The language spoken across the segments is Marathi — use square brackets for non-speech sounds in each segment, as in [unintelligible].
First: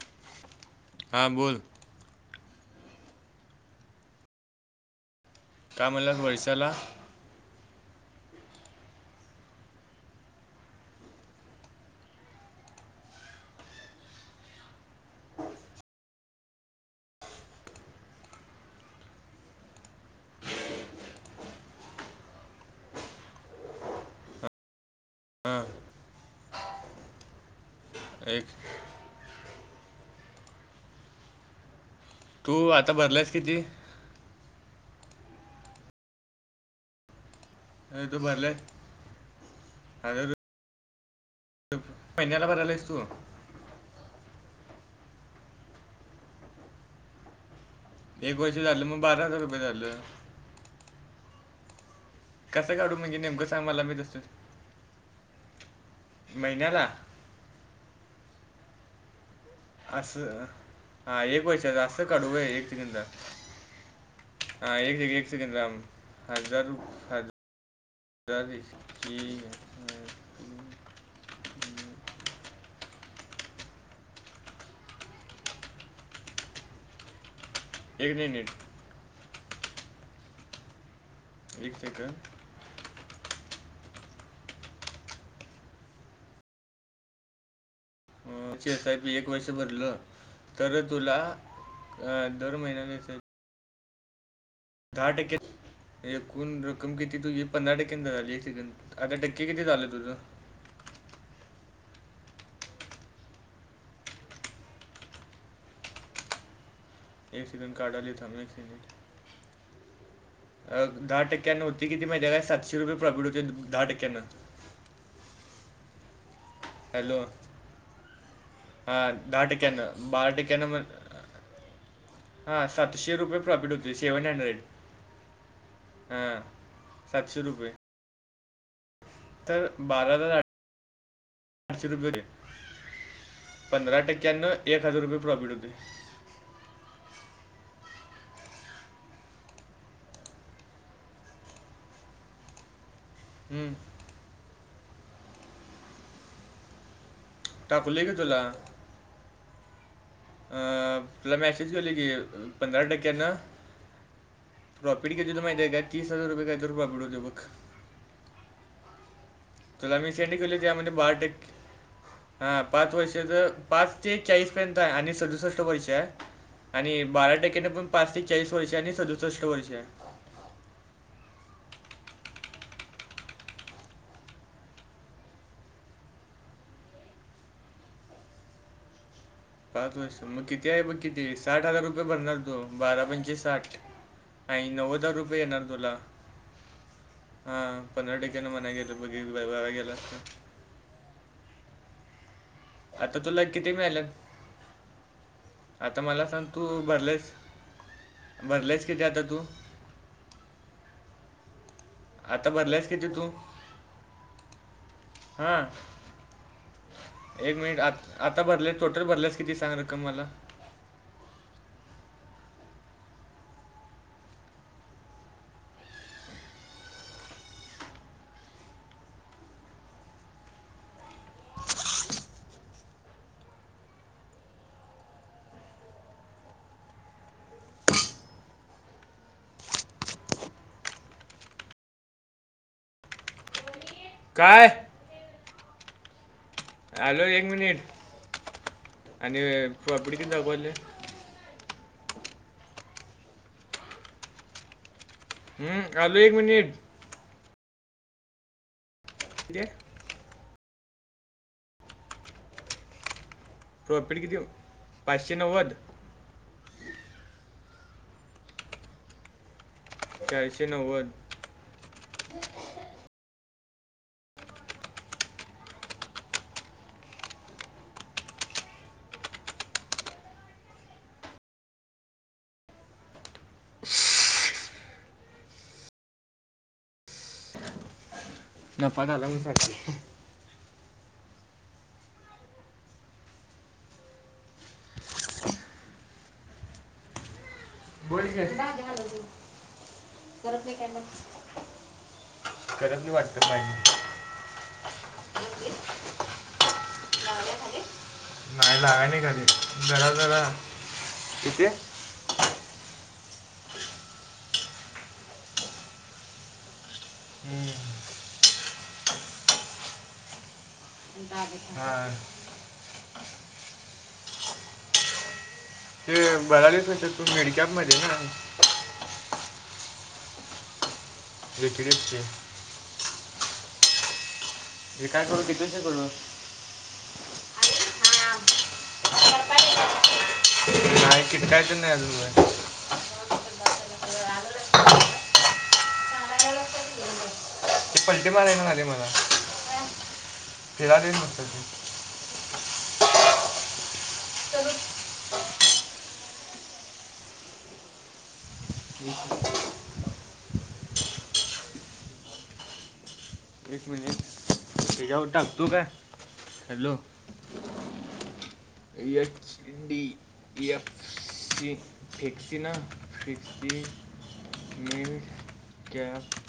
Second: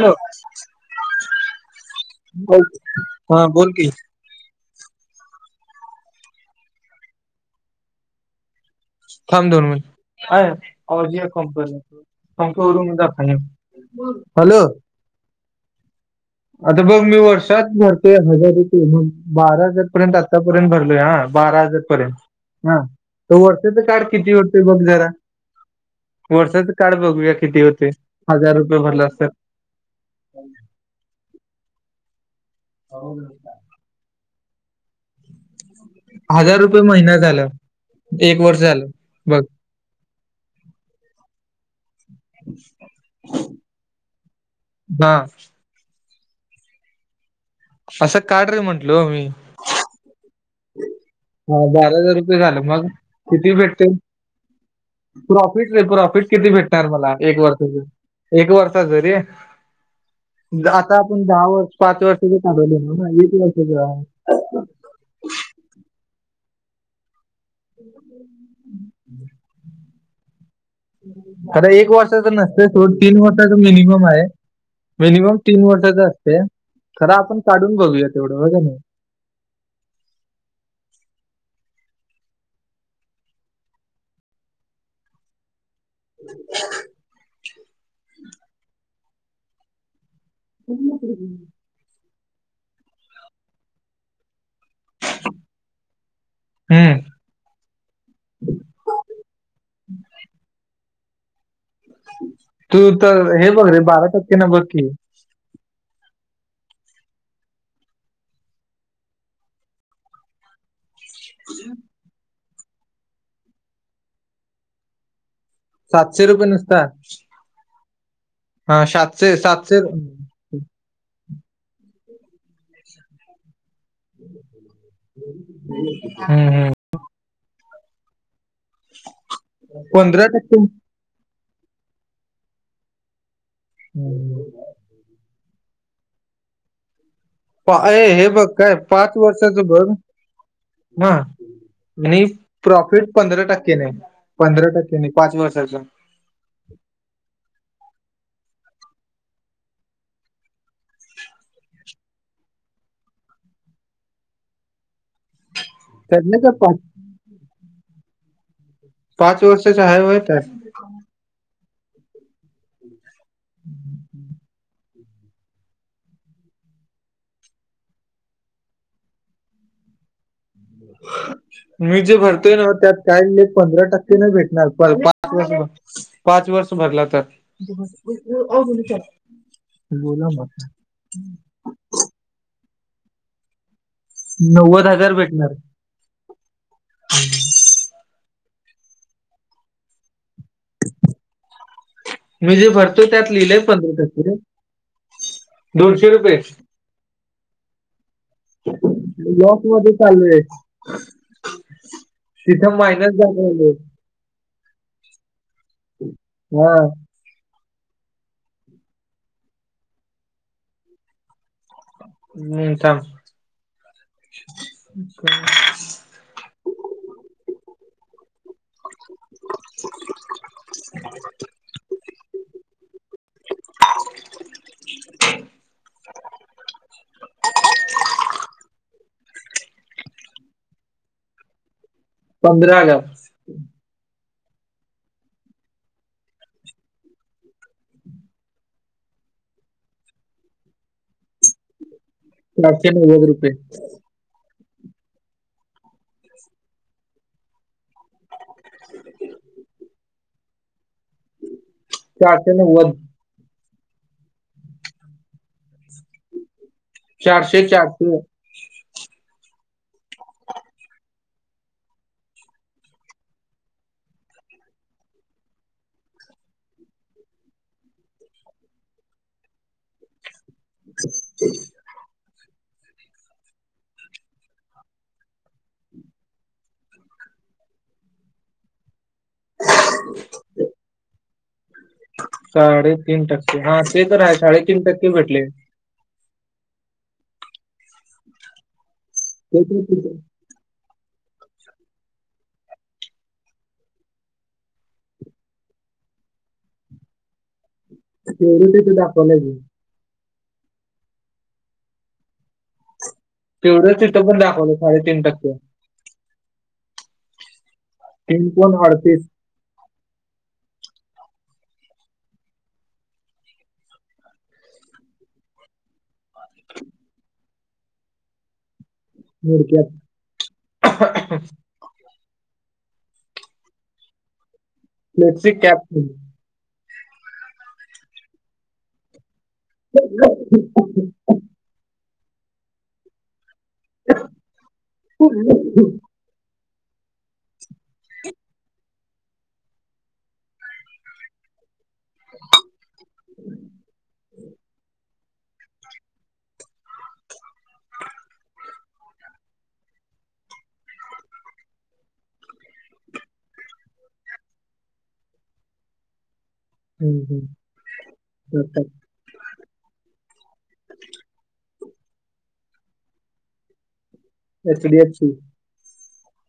हॅलो! हां बोल. बोल हा बोल की. का म्हला वैषाला. थांब दन म्ह आहे जि कंपनी. तखरु मु द खा हॅलो! आता बघ मी वर्षात भरतोय हजार रुपये बारा हजार पर्यंत आतापर्यंत भरलोय हा बारा हजार. पर्यंत हा तर वर्षाचा काळ किती होतय बघ जरा. हा. वर्षाच काळ बघूया किती होते एक हजार रुपये भरलास तर. तू आता भरलायस किती? हजार रुपये महिना झाला अरे तू एक भरलाय वर्ष झालं बघ. [inaudible] महिन्याला बरायला आहेस तू? हा. असं एक काढ वर्ष रे झालं मग बारा हजार रुपये झालं. हा बारा हजार रु. झालं कसं मग काढू म्हणजे नेमकं किती सांग मला भेटते मी तसं प्रॉफिट र प्रॉफिट किती महिन्याला भेटणार मला? एक वर्ष, एक वर्षाचा रे. असं आता हा आपण एक दहा वर्ष वर्षाचं पाच असं काढू वर्षाच होय एक चालवलं सेकंदा ना एक वर्षाच. हा एक सेक एक सेकंड थांब हजारज. अरी ठीक आहे. खर एक वर्षाच नसतं सोड तीन वर्षाच मिनिमम आहे. मिनिमम तीन वर्षाच असते खरं आपण काढून बघूया एक तेवढं मिनिट बघं ना. एक सेकंड. [unintelligible] पुढची एस आय पी एक वर्ष भरलं तर, तुला दर महिन्याने एस आय दहा टक्के एकूण रक्कम हम्म किती तूझी पंधरा टक्क्यांचा झाली, एक सेकंड आता टक्के किती झाल तुझ? तू तर, हे बघ रे बारा टक्के न बघ की. एक सेकंड काढालोय, थांब एक सेकंड. दहा टक्क्यानं होतय किती माहिती हाय काय? सातशे रुपये प्रॉफिट होतय दहा टक्क्यांन. सातशे रुपये न हॅलो! हा सातशे दहा सातशे टक्क्यान बारा हम्म, टक्क्यान म हा, सातशे रुपये प्रॉफिट होतोय. सेव्हन हंड्रेड हा हम्म. सातशे रुपये. तर बारा पंधरा हजार टक्के आठशे रुपये होतयं पंधरा हम्म. टक्क्यान. एक हजार रुपये प्रॉफिट होतेय. अ हे बघ काय पाच वर्षाचं बघ हा आणि प्रॉफिट पंधरा हम्म, टक्केने, पंधरा टक्केने पाच वर्षाच्या. टाकलोय की तुला. अ तुला मॅसेज केलोय की, पंधरा टक्क्यानं प्रॉफिट किती होतय, माहित हाय काय? तीस हजार त्यातले रुपये का काय तर पाच प्रॉफिट होतय बघ. पाच वर्ष तुला मी सेंड केलोय, त्या मध्ये बारा टक्के हा पाच वर्षाच पाच ते चाळीस पर्यंत आहे, आणि सदुसष्ट वर्ष आणि बारा टक्केने पण पाच ते चाळीस वर्ष आणि सदुसष्ट वर्ष आहे. [unintelligible] मी जे भरतोय नव्ह, त्यात काही नाही पंधरा टक्केन भेटणार पण पाच [unintelligible] पाच वर्ष भरला तर. पाच वर्ष मग किती आहे? बघ किती साठ हजार रुपये भरणार तो बारा पंचेे साठ आणि नव्वद हजार रुपये येणार तुला. हा, पंधरा टक्केन म्हणाय गेलं म्हणजे वाया गेल. मी जे भरतोय आता त्यात, तुला लिहिलंय किती पंधरा मिळाल्यात टक्के रे. आता मला सांग तू भरलेस? भरलेस किती आता तू लॉस मध्ये चालोय. तिथं मायनस झालयं लय. हा. हा. एक मिनिट आ -आता भरलेत टोटल भरलेस किती सांग रक्कम मला? मी थांब [unintelligible] पंधरा हजार. काय? हॅलो! एक मिनिट आणि प्राँफिट किती दाखवालय. सातशे नव्वद रुपये. हं आलो एक मिनिटं. म्हणजे चारशे नव्वद. प्रॉफिट किती मग, पाचशे नव्वद? चारशे चारशे. चारशे नव्वद. [unintelligible] [unintelligible] नफा घालवला सगळा. [unintelligible] साडेतीन टक्के हा ते तरय साडेतीन टक्के भेटले. बोल की. त [unintelligible] नाही करब नाही वाटत नाही [unintelligible] गवले खली तेवढं नाही तिथे लाग नाही दाखवलंय नीघाले मी. जरा जरा किती तेवढंच तिथं पण दाखवलं साडेतीन टक्के. हम्म. तीन पॉईंट अडतीस. हा. ते बघलेच तू मिडक्यात मध्ये नाही. मीड कॅप वेिकड की त्याची कॅप म्हणून. अरे हा पा [unintelligible] [unintelligible] क्रिकेट नाही रु आहे [unintelligible] ह ल [unintelligible] [unintelligible] ते पलटी मारयला येना बगा मला फिरालय नुसतं ते. चल [unintelligible] ह [unintelligible] एक मिनट तुझ्यावर टाकतो काय हॅलो. हम् हम् हो टाक. H D. प एफ सी फेक्सीना फ H D F mid C cap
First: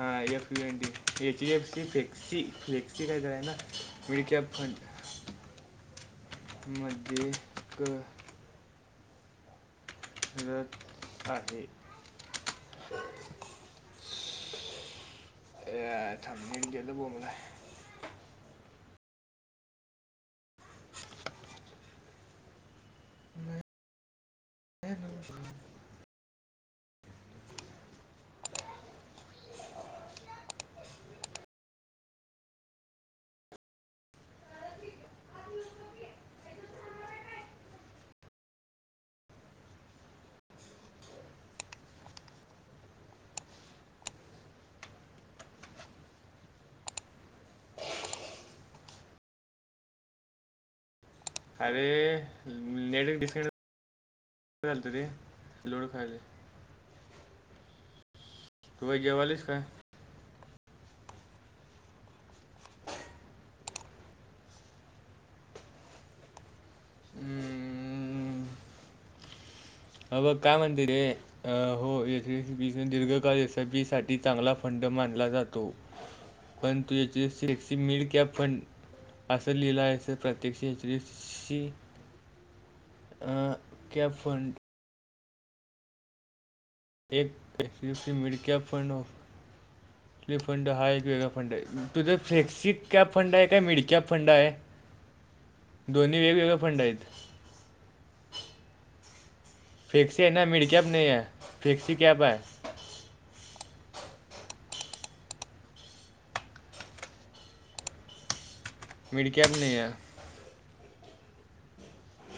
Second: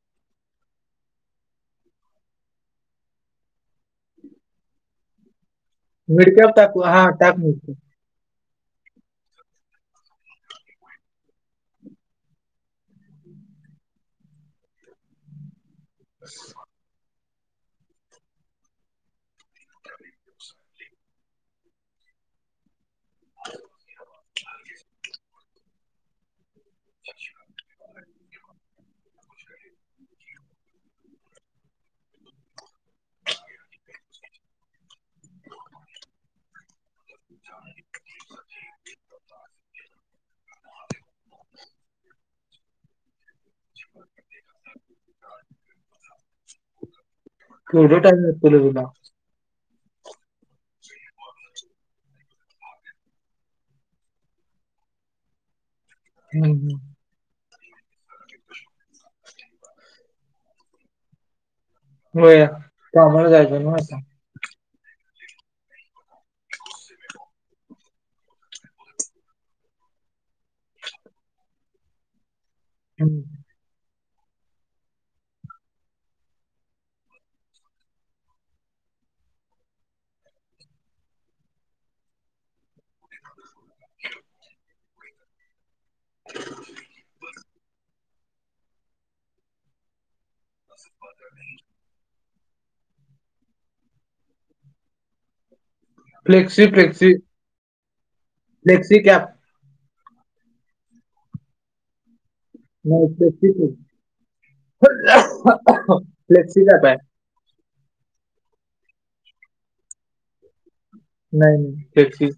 हा एफंी H D F C फ्क्सी flexi काय कराय ना मिीड कॅप फंड मिडक्या टाकू हा टाक मिड कॅप. मिरत आहे. अ थांब नेट गेलं बोंबलाय. ह [unintelligible] ह न [unintelligible] केवढं टाईम लागतंय र तुला. अरे नेट डिस्कनेक्ट झालंत रे लोडो व्हयलय. हम् हम. तू काय जेवलायस का. हो या कामाला जायचं नव्ह आता. हम्म, अ बघ काय म्हणते रे अ हो हम्म. दीर्घकाल एस आय पी साठी चांगला फंड मानला जातो पन तो H D F C flexi mid cap fund असं लिहिलं याचं प्रत्यक्ष H D F C cap fund. एक mid cap fund of. Fund हा एक वेगळा फंड आहे तुझं फिक्सित कॅप फंड आहे काय मिड कॅप फंड आहे. दोन्ही वेगवेगळे फ्लेक्सी फंड आहेत. क्सी क. फेक्स आहे ना मिड कॅप नाही आहे फेक्स कॅप आहे. नाही फ्क् फ्लेक्सिका. मिड कॅप नाही आहे? नाही नाही त्याची.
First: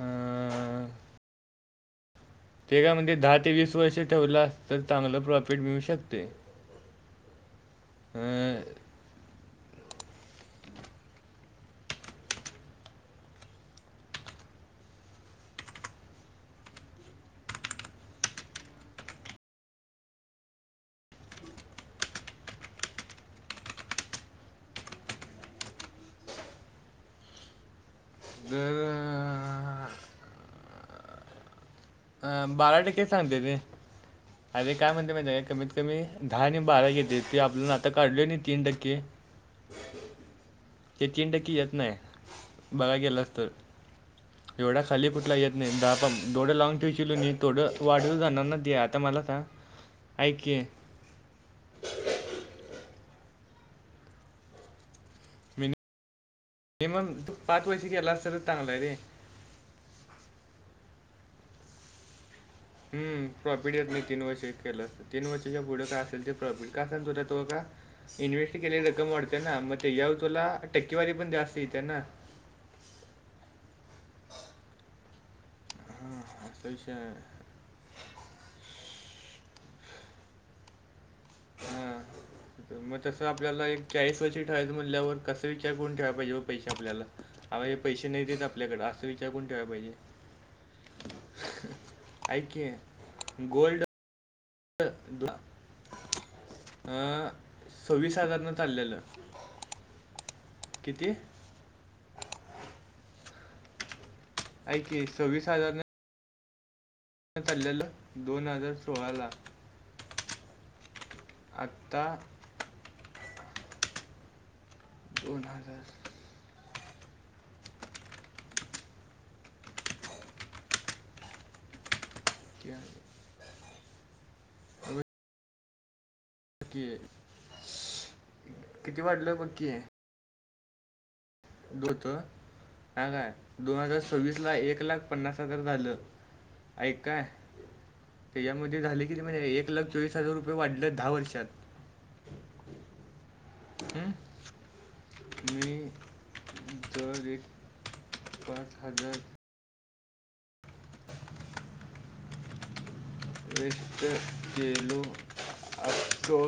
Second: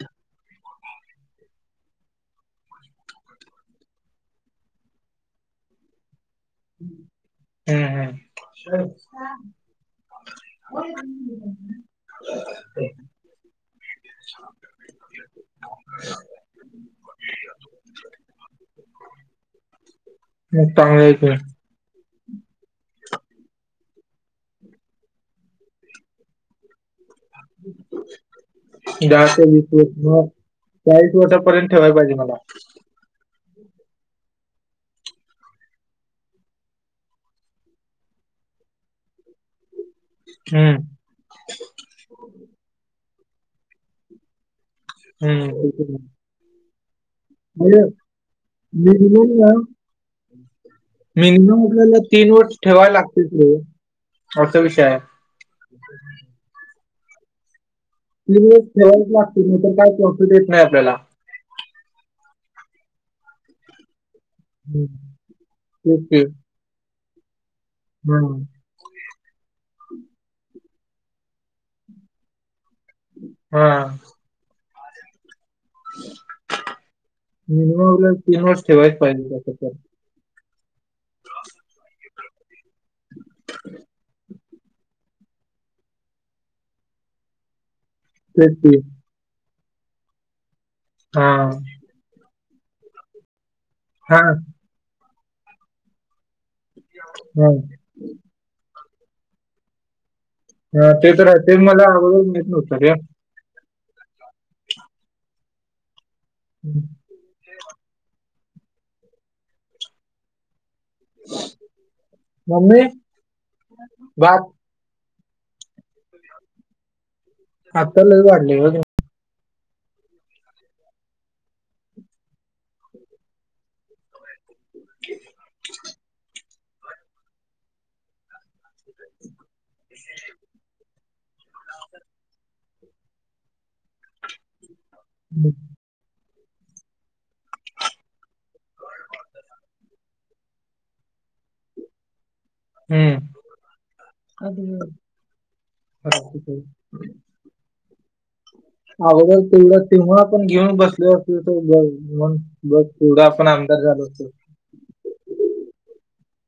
अं, ते कामध्ये दहा ते वीस वर्ष ठेवलं अस तर चांगला प्रॉफिट मिळू शकते. हम्म अं, हम्म. ह [unintelligible] [unintelligible] [inaudible] असलकुम. तर दहा ते वीस अं, वर्ष चाळीस वर्षांपर्यंत ठेवायला पाहिजे मला. बारा टके सांते ते. [inaudible] अरे काय म्हणते माहि का कमीत कमी दहा आणि बारा घेते ते आपल्या आता काढल तीन टक्के. हम्म. ते तीन टक्की येत नाही हे बघ गेलास तर. एवढा खाली कुठला हम्म. येत नाही ते तर आहे. दहापण डोडं लाॉँग ठेवू केलू नीत. थोडं म्हणजे वाढव जाणांना द आता मला मिनिमम तर ना ऐक की. मिनिमम आपल्याला तीन वर्ष ठेवायला लागतील रे असा विषय आहे. मि मिनिमम तू पाच वषू केलास तर तीन वर्ष चांगलं आहे रे. ठेवायलाच लागते काय प्रॉफिट येत नाही आपल्याला हम प्रॉफिट येत नाही तीन वर्ष केलं हम्म. असत तीन वर्षाच्या पुढं काय तेच की. असेल ते प्रॉफिट कासान दुरत्व का हम्म. इन्वेस्ट केलेली रक्कम वाढते ना मग ते यावर तुला टक्केवारी पण जास्त येते ना हा हा असा विषय आहे मिनिमम आपल्याला तीन वर्ष ठेवायच पाहिजे त्या हां. मग तसं आपल्याला एक चाळीस वर्षी ठेवायचं म्हणल्यावर कस विचार करून ठेवा पाहिजे पैसे आपल्याला हा म्हणजे पैसे नाही देत तेच की. आपल्याकडं असा विचार कडुन ठेवाय पाहिजे होय. ऐक की गोल्ड हा. अ. हां. सव्वीस हजारनं चाललेलं ह ते किती? तर आहे ते मला आवडुन येत रे ऐक की सव्वीस हजार ह चाललेलं दोन हजार सोळा ला आत्ता मम्मी भात. दोन हजार आता लय वाढले बर क्या कि किती वाटलं बघ की दोन तोळा काय दोन हजार सव्वीस ला एक लाख पन्नास बघ. हजार झालं [inaudible] ऐक काय त्याच्यामध्ये झाले की ते म्हणजे एक लाख चोवीस हजार रुपये वाढले दहा वर्षात हम्म हं? [inaudible] मी पण अगोदर तेवढं तेव्हा आपण घेऊन बसले असल तर बघ तेवढं डं आपण आमदार झालो असतो गेलो आ चो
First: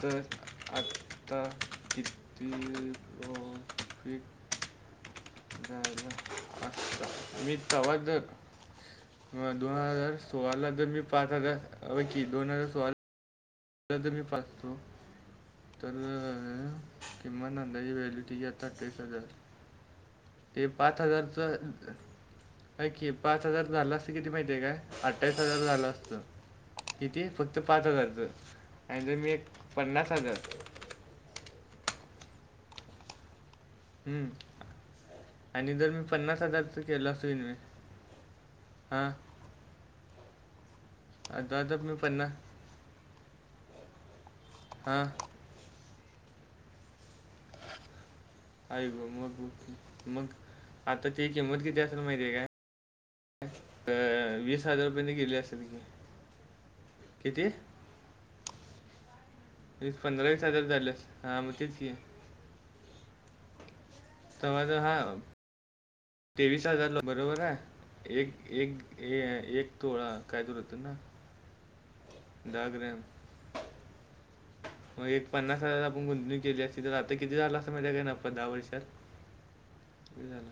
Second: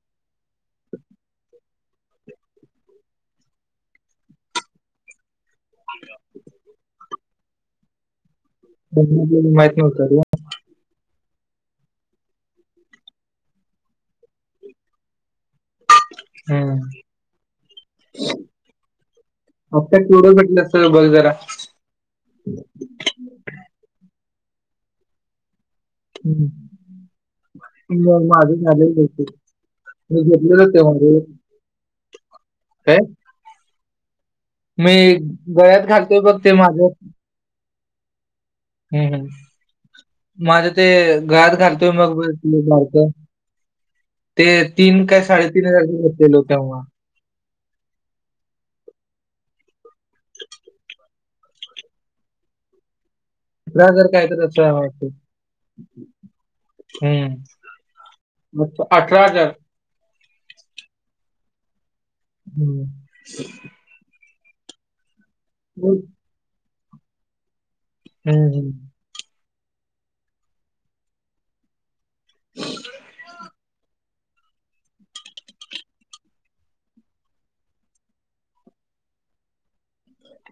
तर आत्ता कि [inaudible] [unintelligible] [unintelligible] मीथा वादक, पण आपल्याला दोन माहित नव्हतं हजार रे तुम्हाला जर मी पाच हजार ब की दोन हजार सोळा [unintelligible] मी फसतो तर हम्म किमान अंदाजे व्हॅलिटी आता तीस हजार आता केवढं भेटलं ते असतं पाच बघ जरा हजारच ऐक की पाच हजार झालं असतं किती माहितीय काय अठ्ठावीस हजार झाल अस हम्म. किती फक्त पाच हजार मग च. माझं काय? हम्म मी आणि गळ्यात जर मी घालतोय बघ पन्नास ते हजारच माझं केलं असतं मी हम् हम्, माझं ते घाट आता तर घालतोय मी मग [unintelligible] ते तीन हां. काय साडेतीन हजार घेतलेलो तेव्हा. [inaudible] अय गो मग मग आता त्याची किंमत कीती असेल माहीत आहे काय? ला जर काय अ, तर पर्यंत गेली असेल की. [unintelligible] हम्म, किती? म अठरा हजार. वीस पंधरा वीस हजार झाल, हां मग तेच की. हम्. समझ हा. हम्. तेवीस हजारला बरोबर आहे, एक हम्म. एक एक तोळा काय तूर होत ना. दहा ग्रॅम. मग एक पन्नास हजार आपण गुंतवणूक केली असती तर आता किती झाला असं माहितीे काय ना दहा वर्षात. किती झाला?